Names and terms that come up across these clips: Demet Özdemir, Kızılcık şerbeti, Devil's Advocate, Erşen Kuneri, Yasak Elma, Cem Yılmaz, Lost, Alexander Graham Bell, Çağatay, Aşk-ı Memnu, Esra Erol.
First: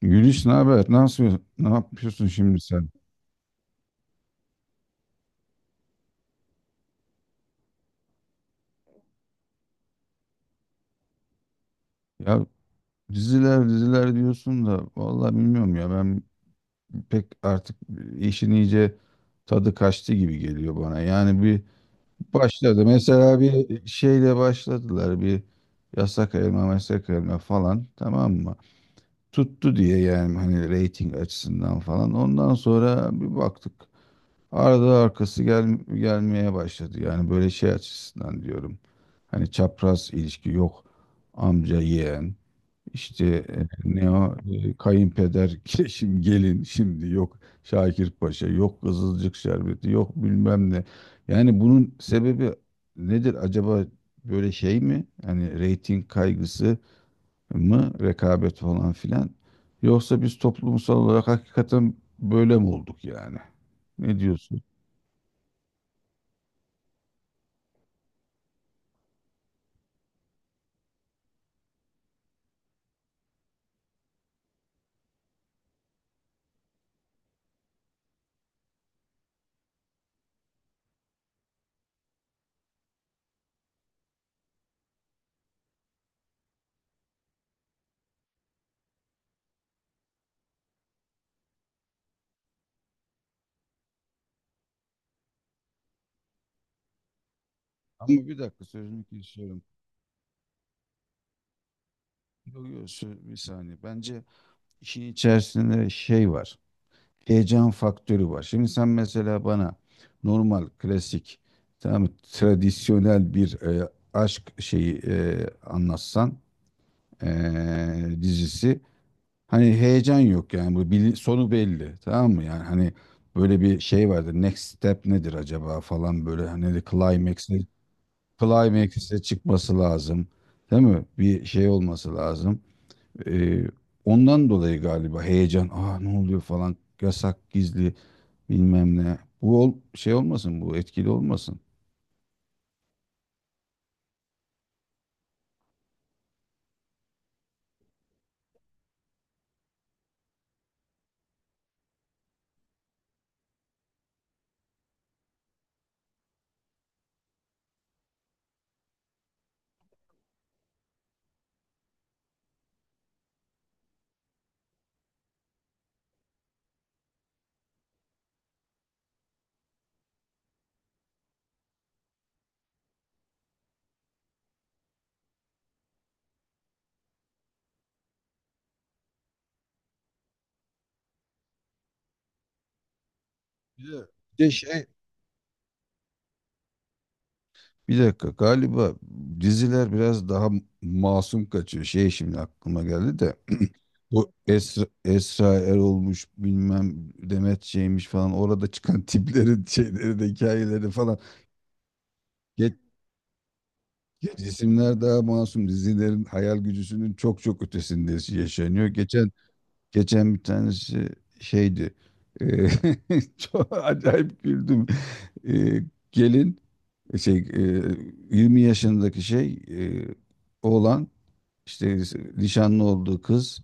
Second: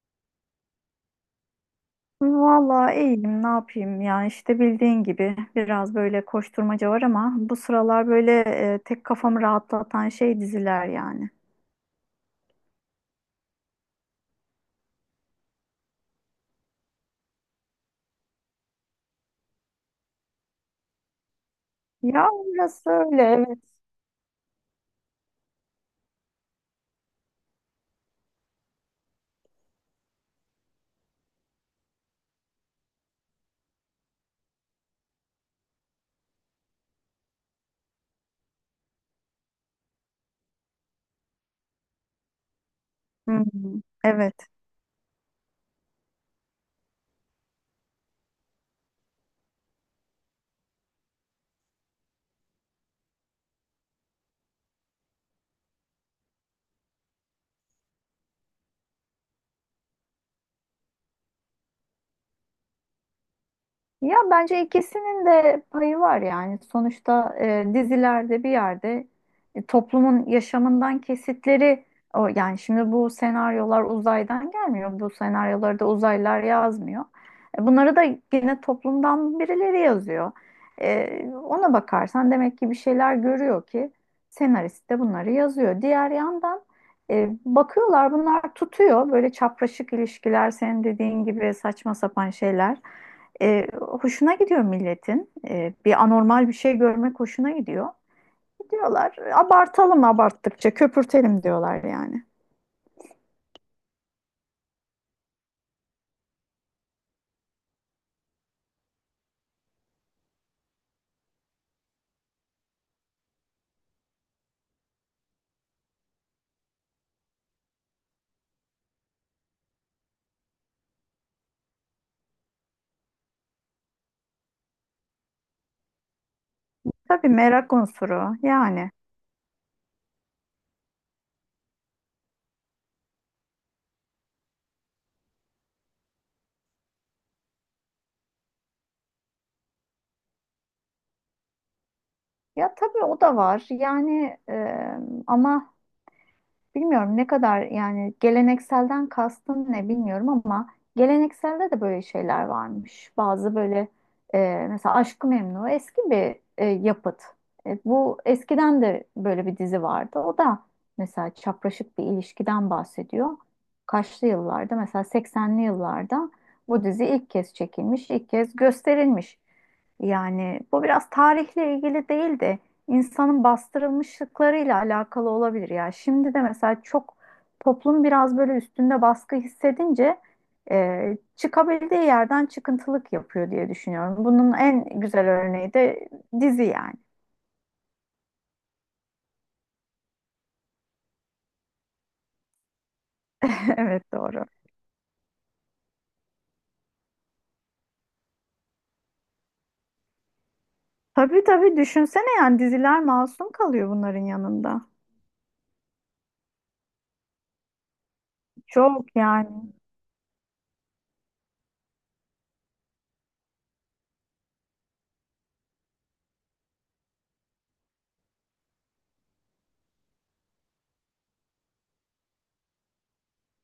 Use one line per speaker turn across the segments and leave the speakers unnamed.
Güliş ne haber? Nasıl yapıyorsun? Ne yapıyorsun şimdi sen?
Vallahi iyiyim, ne yapayım ya işte bildiğin gibi biraz böyle koşturmaca var ama bu sıralar böyle tek kafamı rahatlatan şey diziler yani.
Ya diziler diziler diyorsun da vallahi bilmiyorum ya ben pek artık işin iyice tadı kaçtı gibi geliyor bana. Yani bir
Ya
başladı.
orası öyle,
Mesela
evet.
bir şeyle başladılar bir yasak elma meslek elma falan, tamam mı? Tuttu diye yani hani reyting açısından falan. Ondan sonra bir baktık. Arada arkası gelmeye başladı. Yani böyle şey açısından diyorum. Hani çapraz ilişki yok. Amca yeğen. İşte
Hı hı,
ne
evet.
o kayınpeder şimdi gelin şimdi yok, Şakir Paşa yok, Kızılcık şerbeti yok, bilmem ne. Yani bunun sebebi nedir acaba, böyle şey mi? Hani reyting kaygısı mı, rekabet falan filan, yoksa biz toplumsal olarak hakikaten böyle mi olduk yani?
Ya
Ne diyorsun?
bence ikisinin de payı var yani. Sonuçta dizilerde bir yerde toplumun yaşamından kesitleri o, yani şimdi bu senaryolar uzaydan gelmiyor. Bu senaryoları da uzaylılar yazmıyor. Bunları da yine toplumdan birileri yazıyor. Ona bakarsan demek ki bir şeyler görüyor ki senarist de bunları yazıyor. Diğer yandan bakıyorlar bunlar tutuyor. Böyle çapraşık ilişkiler, senin dediğin gibi saçma sapan şeyler. Hoşuna gidiyor milletin. Bir anormal bir şey görmek hoşuna gidiyor.
Ama bir dakika, sözünü
Diyorlar
kesiyorum.
abartalım, abarttıkça köpürtelim diyorlar yani.
Yok yok, bir saniye. Bence işin içerisinde şey var. Heyecan faktörü var. Şimdi sen mesela bana normal, klasik, tamam mı, tradisyonel bir aşk şeyi anlatsan e, dizisi. Hani heyecan yok yani, bu sonu belli. Tamam mı? Yani hani böyle bir şey vardır. Next step nedir acaba falan, böyle hani
Tabii,
climax
merak unsuru yani.
Playmakers'e çıkması lazım. Değil mi? Bir şey olması lazım. Ee, ondan dolayı galiba heyecan. Ne oluyor falan. Yasak, gizli bilmem ne. Bu şey olmasın, bu etkili olmasın.
Ya tabii o da var yani, ama bilmiyorum ne kadar yani, gelenekselden kastın ne bilmiyorum ama gelenekselde de böyle şeyler varmış. Bazı böyle, mesela Aşk-ı Memnu eski bir yapıt. Bu eskiden de böyle bir dizi vardı. O da mesela çapraşık bir ilişkiden bahsediyor. Kaçlı yıllarda, mesela 80'li yıllarda bu dizi ilk kez çekilmiş, ilk kez gösterilmiş. Yani bu biraz tarihle ilgili değildi, insanın bastırılmışlıklarıyla alakalı olabilir ya. Şimdi de mesela çok toplum biraz böyle üstünde baskı hissedince çıkabildiği yerden çıkıntılık yapıyor diye
Bir de,
düşünüyorum.
bir de
Bunun
şey,
en güzel örneği de dizi yani.
bir dakika, galiba diziler biraz daha masum kaçıyor. Şey, şimdi aklıma geldi de
Evet,
bu
doğru.
Esra Erol'muş, bilmem Demet şeymiş falan, orada çıkan tiplerin şeyleri de hikayeleri falan.
Tabii tabii, düşünsene yani diziler masum kalıyor bunların
Ya
yanında.
cisimler daha masum. Dizilerin hayal gücüsünün çok çok ötesinde yaşanıyor.
Çok
Geçen
yani.
geçen bir tanesi şeydi. Eee, Çok acayip güldüm. Eee, gelin şey, 20 yaşındaki şey, oğlan, işte nişanlı olduğu kız,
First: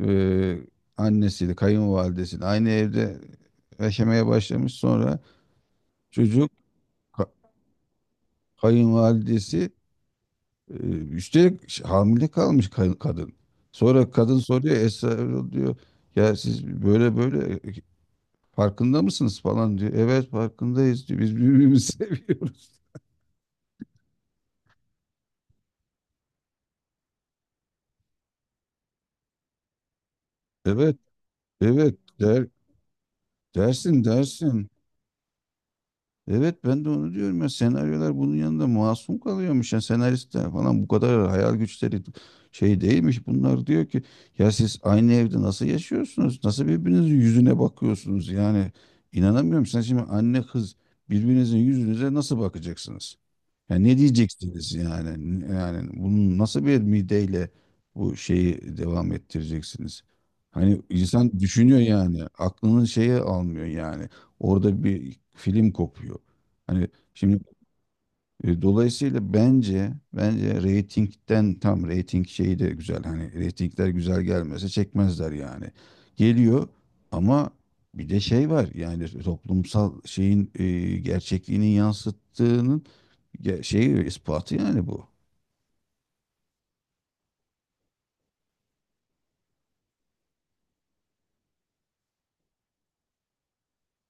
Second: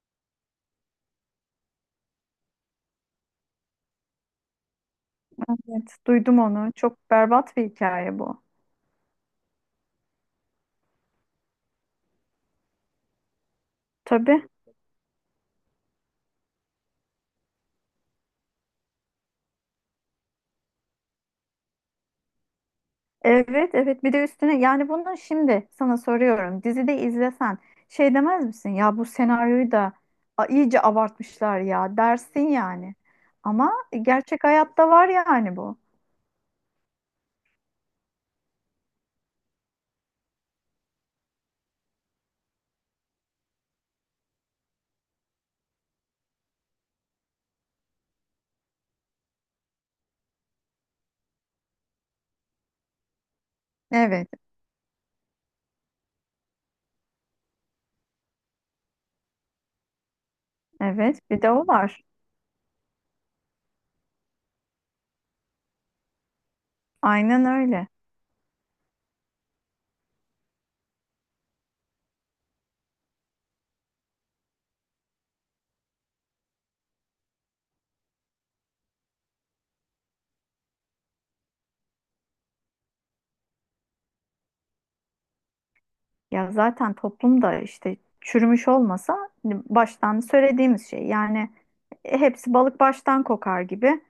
eee annesiyle, kayınvalidesiyle aynı evde yaşamaya başlamış. Sonra
Evet, duydum
çocuk,
onu. Çok
ka-
berbat bir hikaye bu.
kayınvalidesi. Üstelik hamile kalmış kadın. Sonra kadın
Tabii.
soruyor, Esra Erol diyor, ya siz böyle böyle, farkında mısınız falan diyor. Evet farkındayız diyor. Biz birbirimizi seviyoruz.
Evet evet, bir de üstüne yani bunu şimdi sana soruyorum, dizide izlesen şey demez misin ya, bu senaryoyu da a, iyice
Evet
abartmışlar
evet,
ya
der,
dersin yani, ama
dersin
gerçek
dersin.
hayatta var yani bu.
Evet, ben de onu diyorum ya, senaryolar bunun yanında masum kalıyormuş, ya senaristler falan bu kadar hayal güçleri şey değilmiş. Bunlar diyor ki ya siz aynı evde nasıl yaşıyorsunuz? Nasıl birbirinizin yüzüne bakıyorsunuz? Yani inanamıyorum, sen şimdi anne kız birbirinizin yüzünüze nasıl bakacaksınız? Yani ne
Evet
diyeceksiniz yani? Yani bunun nasıl bir mideyle bu şeyi devam ettireceksiniz? Hani
evet,
insan
bir de o
düşünüyor
var,
yani, aklının şeye almıyor yani. Orada bir film kopuyor. Hani şimdi,
aynen öyle.
dolayısıyla bence reytingden, tam reyting şeyi de güzel. Hani reytingler güzel gelmese çekmezler yani. Geliyor ama bir de şey var. Yani toplumsal şeyin, gerçekliğini yansıttığının şeyi, ispatı yani bu.
Ya zaten toplumda işte çürümüş olmasa, hani baştan söylediğimiz şey yani, hepsi balık baştan kokar gibi,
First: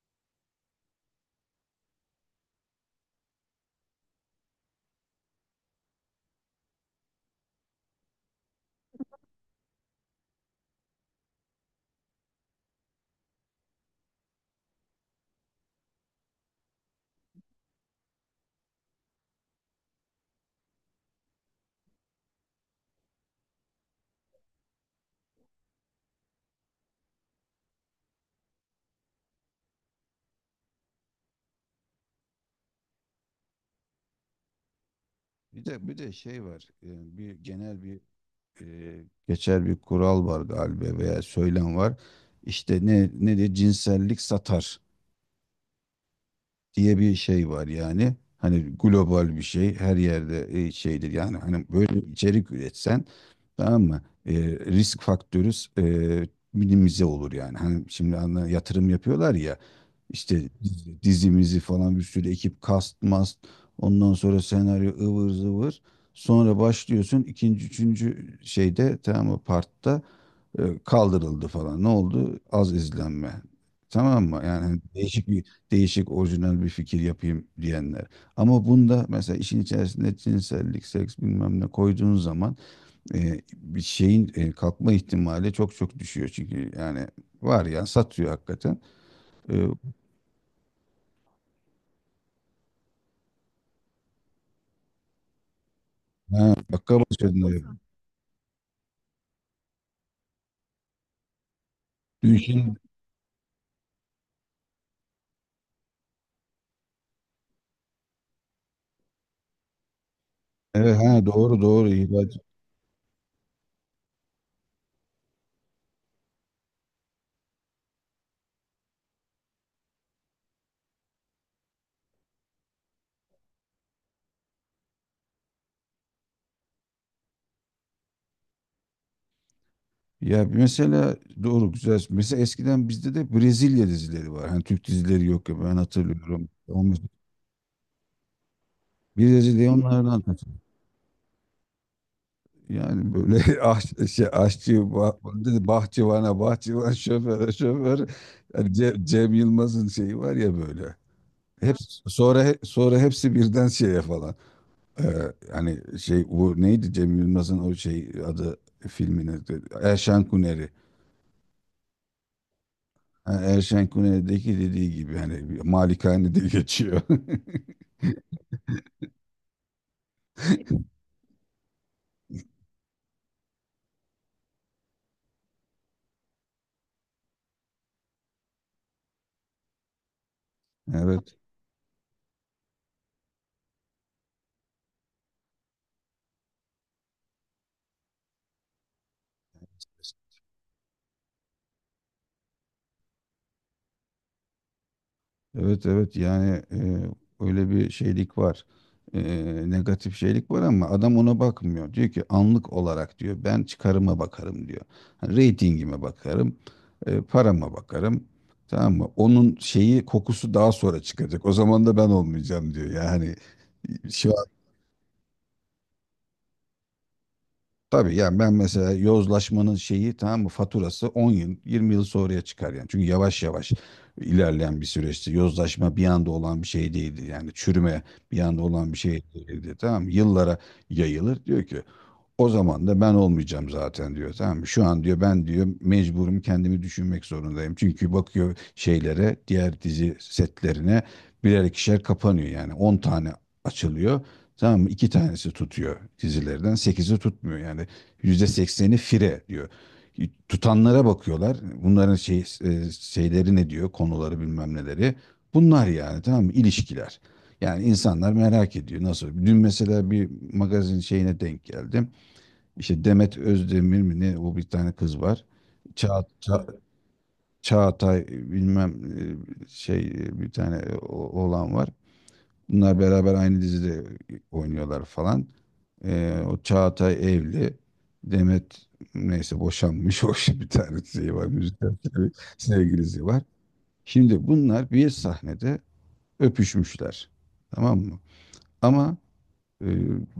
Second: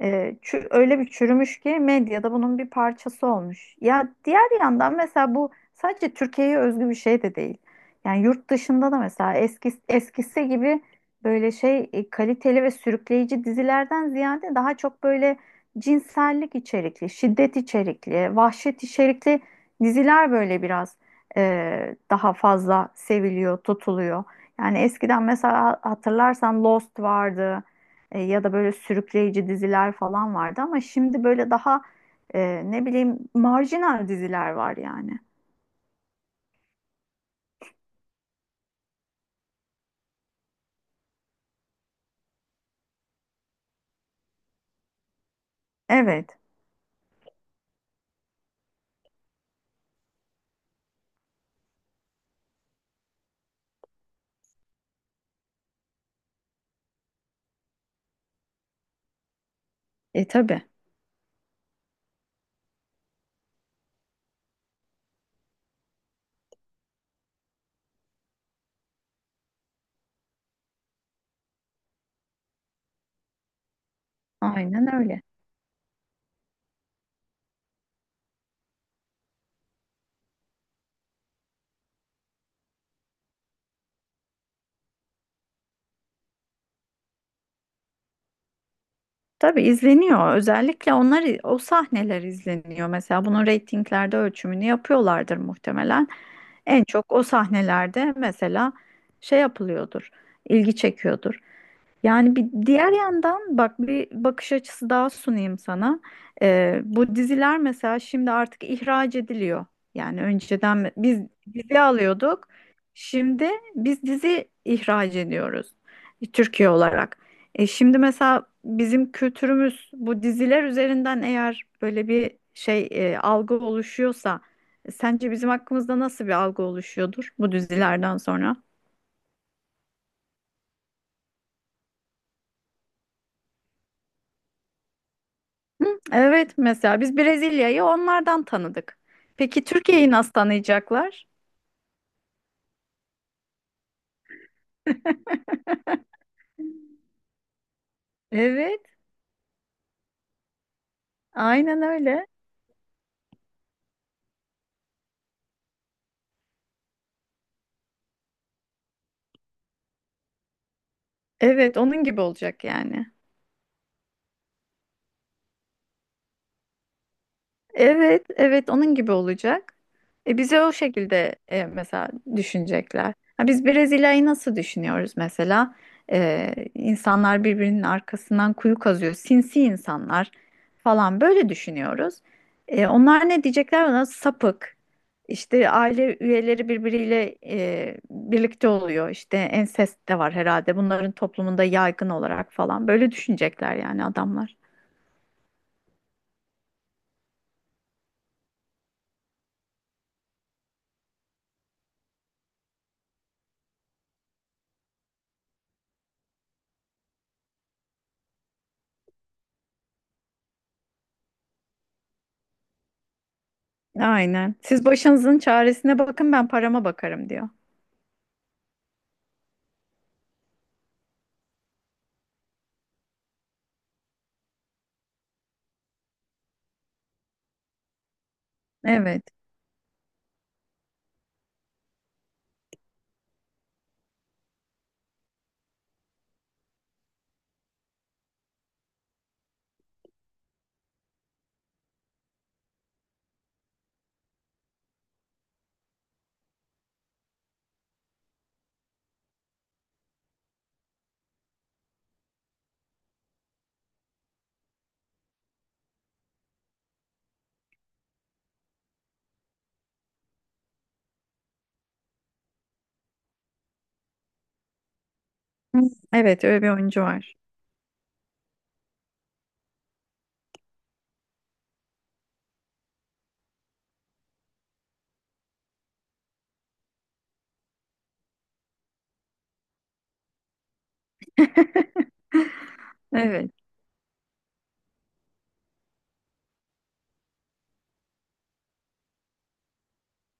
e, öyle bir çürümüş ki medyada bunun bir parçası olmuş. Ya diğer yandan mesela bu sadece Türkiye'ye özgü bir şey de değil. Yani yurt dışında da mesela eski, eskisi gibi böyle şey kaliteli ve sürükleyici dizilerden ziyade daha çok böyle cinsellik içerikli, şiddet içerikli, vahşet içerikli diziler böyle biraz daha fazla seviliyor, tutuluyor. Yani eskiden mesela hatırlarsan Lost vardı, ya da böyle sürükleyici diziler falan vardı, ama şimdi böyle daha ne bileyim marjinal diziler var yani.
Bir de şey var. Bir genel bir, e, geçer bir kural var galiba, veya söylem var. İşte ne ne de cinsellik satar
Evet.
diye bir şey var yani. Hani global bir şey her yerde, şeydir yani, hani böyle bir içerik üretsen tamam mı? Risk faktörü, e, minimize olur yani. Hani şimdi yatırım yapıyorlar ya,
E
işte
tabii.
dizimizi falan, bir sürü ekip kast mast, ondan sonra senaryo ıvır zıvır, sonra başlıyorsun ikinci üçüncü şeyde, tamam mı, partta kaldırıldı falan. Ne oldu? Az izlenme. Tamam mı? Yani hani
Aynen öyle.
değişik orijinal bir fikir yapayım diyenler. Ama bunda mesela işin içerisinde cinsellik, seks bilmem ne koyduğun zaman bir şeyin kalkma ihtimali çok çok düşüyor. Çünkü yani var ya, satıyor hakikaten. E,
Tabii izleniyor. Özellikle onlar, o sahneler izleniyor. Mesela bunun reytinglerde ölçümünü yapıyorlardır muhtemelen.
ha,
En
dakika
çok o
başında,
sahnelerde mesela şey yapılıyordur, ilgi çekiyordur. Yani
dün,
bir
şimdi,
diğer yandan bak, bir bakış açısı daha sunayım sana. Bu diziler mesela şimdi artık ihraç ediliyor. Yani önceden
evet,
biz
doğru
dizi
doğru, ihraç.
alıyorduk. Şimdi biz dizi ihraç ediyoruz, Türkiye olarak. Şimdi mesela bizim kültürümüz bu diziler üzerinden eğer böyle bir şey algı oluşuyorsa, sence bizim hakkımızda nasıl bir algı oluşuyordur bu dizilerden sonra?
Ya mesela, doğru, güzel. Mesela eskiden bizde de Brezilya dizileri var. Hani Türk dizileri yok ya, ben
Hı,
hatırlıyorum.
evet, mesela biz Brezilya'yı onlardan tanıdık.
Bir
Peki
de
Türkiye'yi
onlardan
nasıl
kaçın.
tanıyacaklar?
Yani böyle şey, aşçı, dedi, bahçıvana, bahçıvan, şoföre, şoför. Yani
Evet,
Cem, Yılmaz'ın şeyi var ya böyle.
aynen
Hepsi,
öyle.
sonra hepsi birden şeye falan. Ee, Hani şey, bu neydi Cem Yılmaz'ın o şey adı, filmin? Erşen Kuneri.
Evet, onun gibi olacak yani.
Ha, Erşen Kuneri'deki dediği gibi, hani bir malikanede geçiyor.
Evet, evet, onun gibi olacak. Bize o şekilde mesela düşünecekler. Ha, biz Brezilya'yı nasıl düşünüyoruz mesela? İnsanlar birbirinin arkasından kuyu kazıyor, sinsi insanlar falan
Evet.
böyle düşünüyoruz. Onlar ne diyecekler ona? Sapık. İşte aile üyeleri birbiriyle birlikte oluyor. İşte ensest de var herhalde. Bunların toplumunda yaygın olarak falan böyle düşünecekler yani adamlar.
Evet evet yani, öyle bir şeylik var. E, Negatif şeylik var ama adam ona bakmıyor. Diyor ki anlık olarak diyor, ben çıkarıma bakarım diyor. Hani reytingime bakarım, parama bakarım. Tamam mı? Onun şeyi, kokusu daha sonra çıkacak. O zaman da ben olmayacağım diyor. Yani şu,
Aynen. Siz başınızın çaresine bakın, ben parama bakarım diyor.
tabii, yani ben mesela yozlaşmanın şeyi, tamam mı, faturası 10 yıl 20 yıl sonraya çıkar yani. Çünkü yavaş yavaş ilerleyen bir süreçti. Yozlaşma bir anda olan bir şey değildi. Yani çürüme bir anda olan bir şey
Evet.
değildi. Tamam mı? Yıllara yayılır. Diyor ki o zaman da ben olmayacağım zaten diyor. Tamam mı? Şu an diyor, ben diyor mecburum, kendimi düşünmek zorundayım. Çünkü bakıyor şeylere, diğer dizi setlerine, birer ikişer kapanıyor yani. 10 tane açılıyor. Tamam mı? 2 tanesi tutuyor dizilerden, 8'i tutmuyor yani. %80'i fire diyor. Tutanlara bakıyorlar. Bunların şey, şeyleri ne diyor? Konuları, bilmem neleri. Bunlar yani, tamam mı, İlişkiler. Yani insanlar merak ediyor nasıl. Dün mesela bir magazin şeyine denk geldim. İşte Demet Özdemir mi ne, o bir tane kız var.
Hı,
Ça
evet, öyle
Ça
bir oyuncu var.
Çağatay bilmem, şey, bir tane oğlan var. Bunlar beraber aynı dizide oynuyorlar falan. O Çağatay evli. Demet neyse boşanmış. Hoş, bir tane şey var. Müzisyen bir sevgilisi var.
Evet.
Şimdi bunlar bir sahnede öpüşmüşler. Tamam mı? Ama e,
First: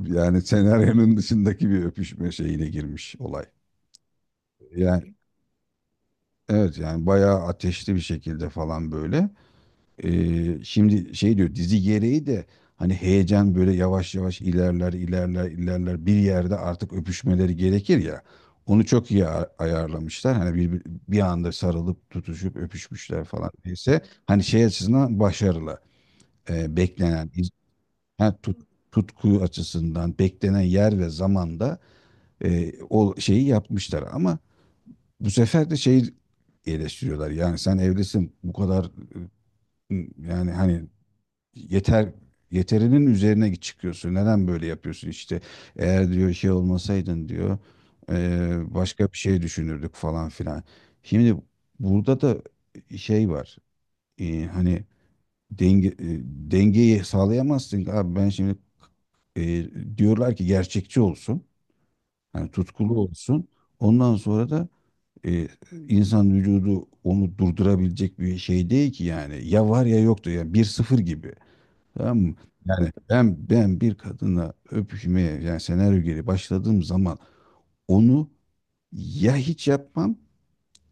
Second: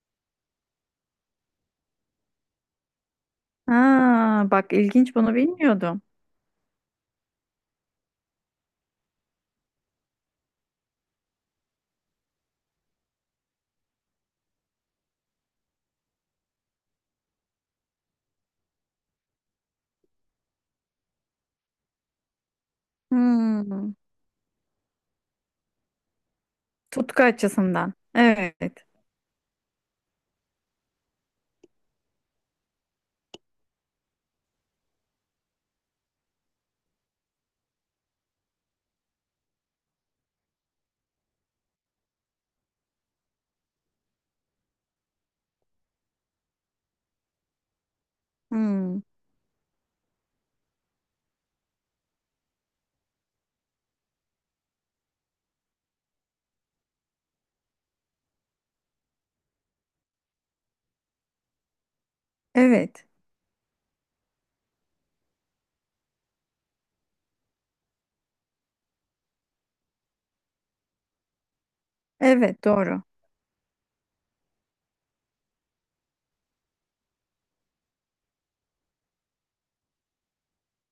yani senaryonun dışındaki bir öpüşme şeyine girmiş olay.
Ha, bak
Yani,
ilginç, bunu bilmiyordum.
evet, yani bayağı ateşli bir şekilde falan böyle. Şimdi şey diyor, dizi gereği de hani heyecan böyle yavaş yavaş ilerler ilerler ilerler, bir yerde artık öpüşmeleri gerekir ya. Onu çok iyi ayarlamışlar. Hani bir anda sarılıp tutuşup öpüşmüşler falan.
Hmm.
Neyse, hani şey açısından başarılı.
Tutku
Beklenen iz-
açısından.
ha, tut-
Evet.
tutku açısından, beklenen yer ve zamanda o şeyi yapmışlar. Ama bu sefer de şey, eleştiriyorlar. Yani sen evlisin, bu kadar, yani hani yeter yeterinin üzerine çıkıyorsun. Neden böyle yapıyorsun işte? Eğer diyor şey olmasaydın diyor,
Hmm.
başka bir şey düşünürdük falan filan. Şimdi burada da şey var. Hani denge, dengeyi sağlayamazsın ki. Abi ben şimdi, diyorlar ki gerçekçi olsun. Hani tutkulu
Evet.
olsun. Ondan sonra da e, insan vücudu onu durdurabilecek bir şey değil ki yani. Ya var ya yoktu yani, 1-0 gibi. Tamam mı?
Evet
Yani
doğru.
ben bir kadına öpüşmeye, yani senaryo geri başladığım zaman onu ya hiç yapmam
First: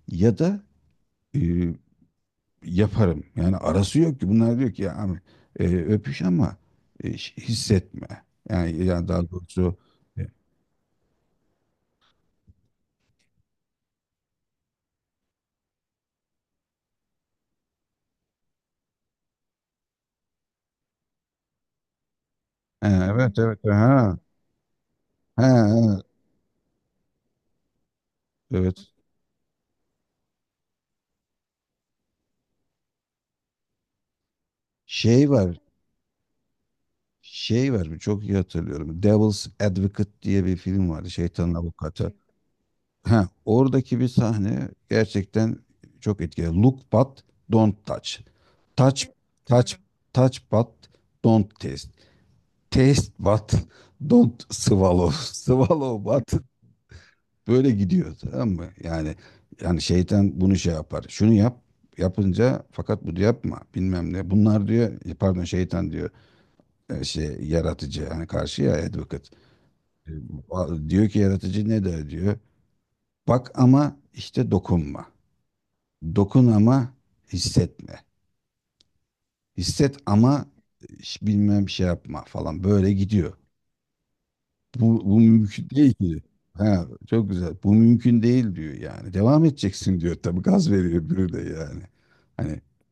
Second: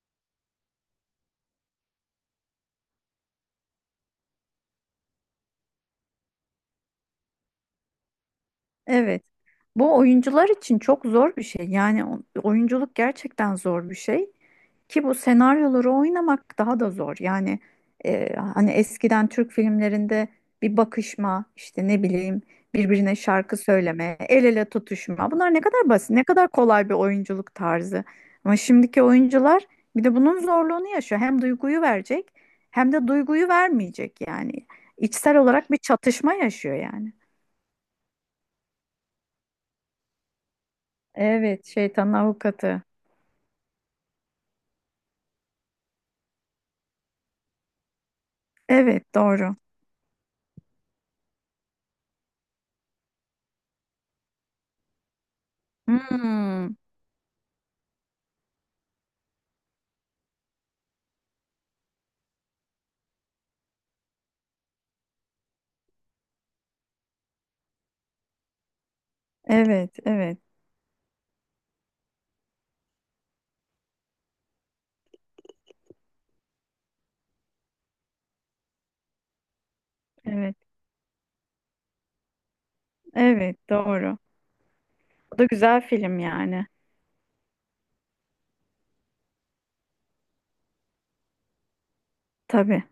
ya da e, yaparım. Yani arası yok ki. Bunlar diyor ki ya abi, öpüş ama, hissetme. Yani
Evet.
daha doğrusu,
Bu
e,
oyuncular için çok zor bir şey. Yani oyunculuk gerçekten zor bir şey ki bu senaryoları oynamak daha da zor. Yani hani eskiden Türk filmlerinde bir bakışma, işte ne bileyim, birbirine
evet
şarkı
evet, ha, ha,
söyleme, el ele tutuşma. Bunlar ne kadar
ha,
basit, ne kadar kolay bir oyunculuk tarzı. Ama
evet,
şimdiki oyuncular bir de bunun zorluğunu yaşıyor. Hem duyguyu verecek hem de duyguyu vermeyecek yani.
şey
İçsel
var.
olarak bir çatışma yaşıyor yani.
Şey var, çok iyi hatırlıyorum. Devil's Advocate diye bir film vardı. Şeytanın
Evet, şeytanın
avukatı.
avukatı.
Ha, oradaki bir sahne gerçekten çok etkili. Look but don't touch. Touch,
Evet, doğru.
touch, touch but don't taste. Taste but don't swallow. Swallow but,
Hmm,
böyle gidiyor, tamam mı? Yani şeytan bunu şey yapar. Şunu yap, yapınca fakat bunu yapma bilmem ne. Bunlar diyor, pardon şeytan diyor, şey, yaratıcı yani karşı, ya advocate.
evet,
E,
evet,
Diyor ki yaratıcı ne der diyor. Bak ama işte dokunma. Dokun ama hissetme. Hisset ama
evet,
hiç bilmem şey yapma falan, böyle gidiyor.
evet, doğru.
Bu
Bu da
mümkün
güzel
değil
film
ki.
yani.
Ha, çok güzel. Bu mümkün değil diyor yani. Devam edeceksin diyor. Tabii gaz veriyor öbürü de yani. Hani
Tabii,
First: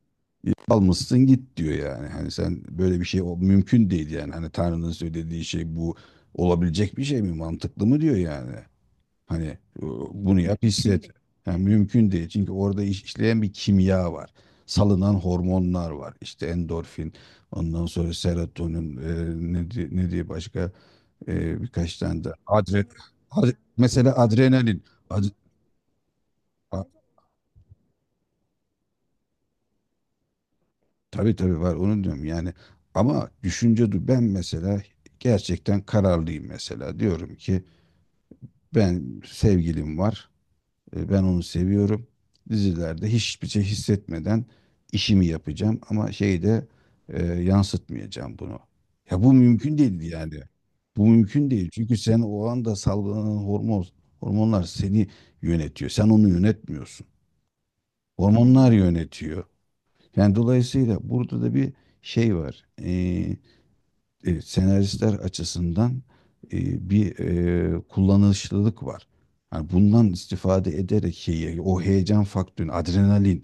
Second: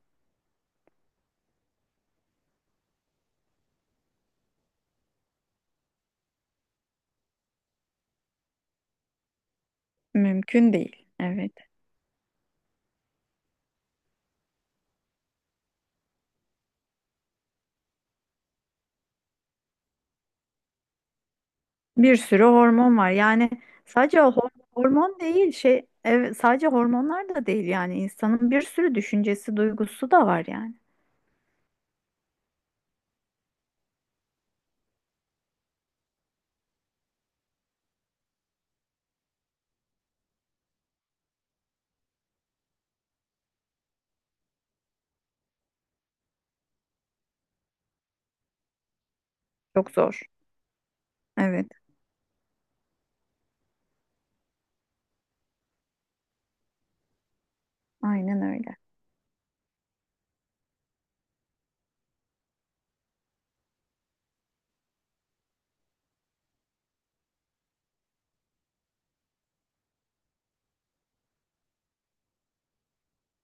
almışsın git diyor yani. Hani sen böyle bir şey, o mümkün değil yani. Hani Tanrı'nın söylediği şey bu, olabilecek bir şey mi? Mantıklı mı diyor yani. Hani e, bunu yap,
mümkün değil.
hisset.
Evet.
Yani mümkün değil. Çünkü orada işleyen bir kimya var. Salınan hormonlar var. İşte endorfin, ondan sonra serotonin, ne diye başka birkaç
Bir
tane de
sürü hormon var. Yani
mesela
sadece
adrenalin.
hormon
Ad,
değil, şey, evet, sadece
a-
hormonlar da değil yani. İnsanın bir sürü düşüncesi, duygusu da var yani.
tabii tabii var, onu diyorum yani. Ama düşünce ben mesela gerçekten kararlıyım mesela. Diyorum ki ben, sevgilim var. Ben onu seviyorum. Dizilerde hiçbir şey hissetmeden işimi yapacağım, ama şeyde yansıtmayacağım bunu. Ya bu mümkün
Çok
değil
zor.
yani. Bu mümkün
Evet,
değil. Çünkü sen o anda salgılanan hormonlar seni yönetiyor. Sen onu yönetmiyorsun.
aynen
Hormonlar
öyle.
yönetiyor. Yani dolayısıyla burada da bir şey var. Senaristler açısından bir kullanışlılık var. Yani bundan istifade ederek şeyi, o heyecan faktörü, adrenalin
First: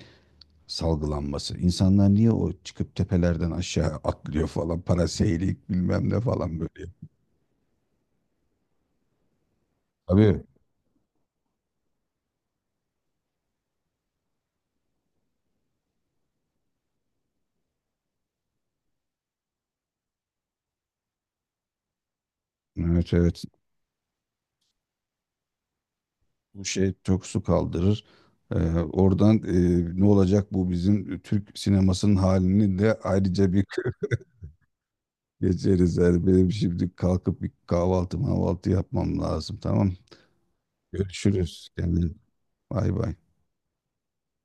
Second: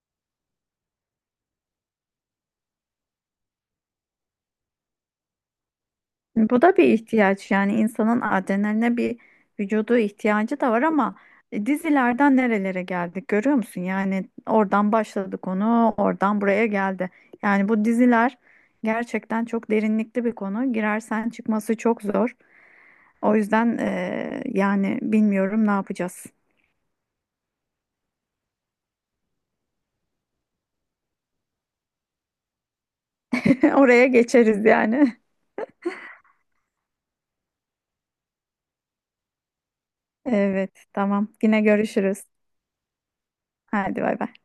salgılanması. İnsanlar niye o çıkıp tepelerden aşağı atlıyor falan, paraseylik bilmem ne falan
Bu da bir
böyle.
ihtiyaç yani, insanın adrenaline bir vücudu
Tabii,
ihtiyacı da var, ama dizilerden nerelere geldik görüyor musun? Yani oradan başladık, onu oradan buraya geldi. Yani bu diziler gerçekten çok derinlikli bir konu. Girersen çıkması çok zor.
evet
O
evet.
yüzden yani bilmiyorum ne yapacağız.
Bu şey çok su kaldırır. Oradan, ne olacak bu bizim Türk sinemasının halini de ayrıca bir
Oraya geçeriz yani.
geçeriz. Yani benim şimdi kalkıp bir kahvaltı mahvaltı yapmam lazım, tamam.
Evet, tamam. Yine
Görüşürüz. Kendin.
görüşürüz.
Bay bay.
Hadi bay bay.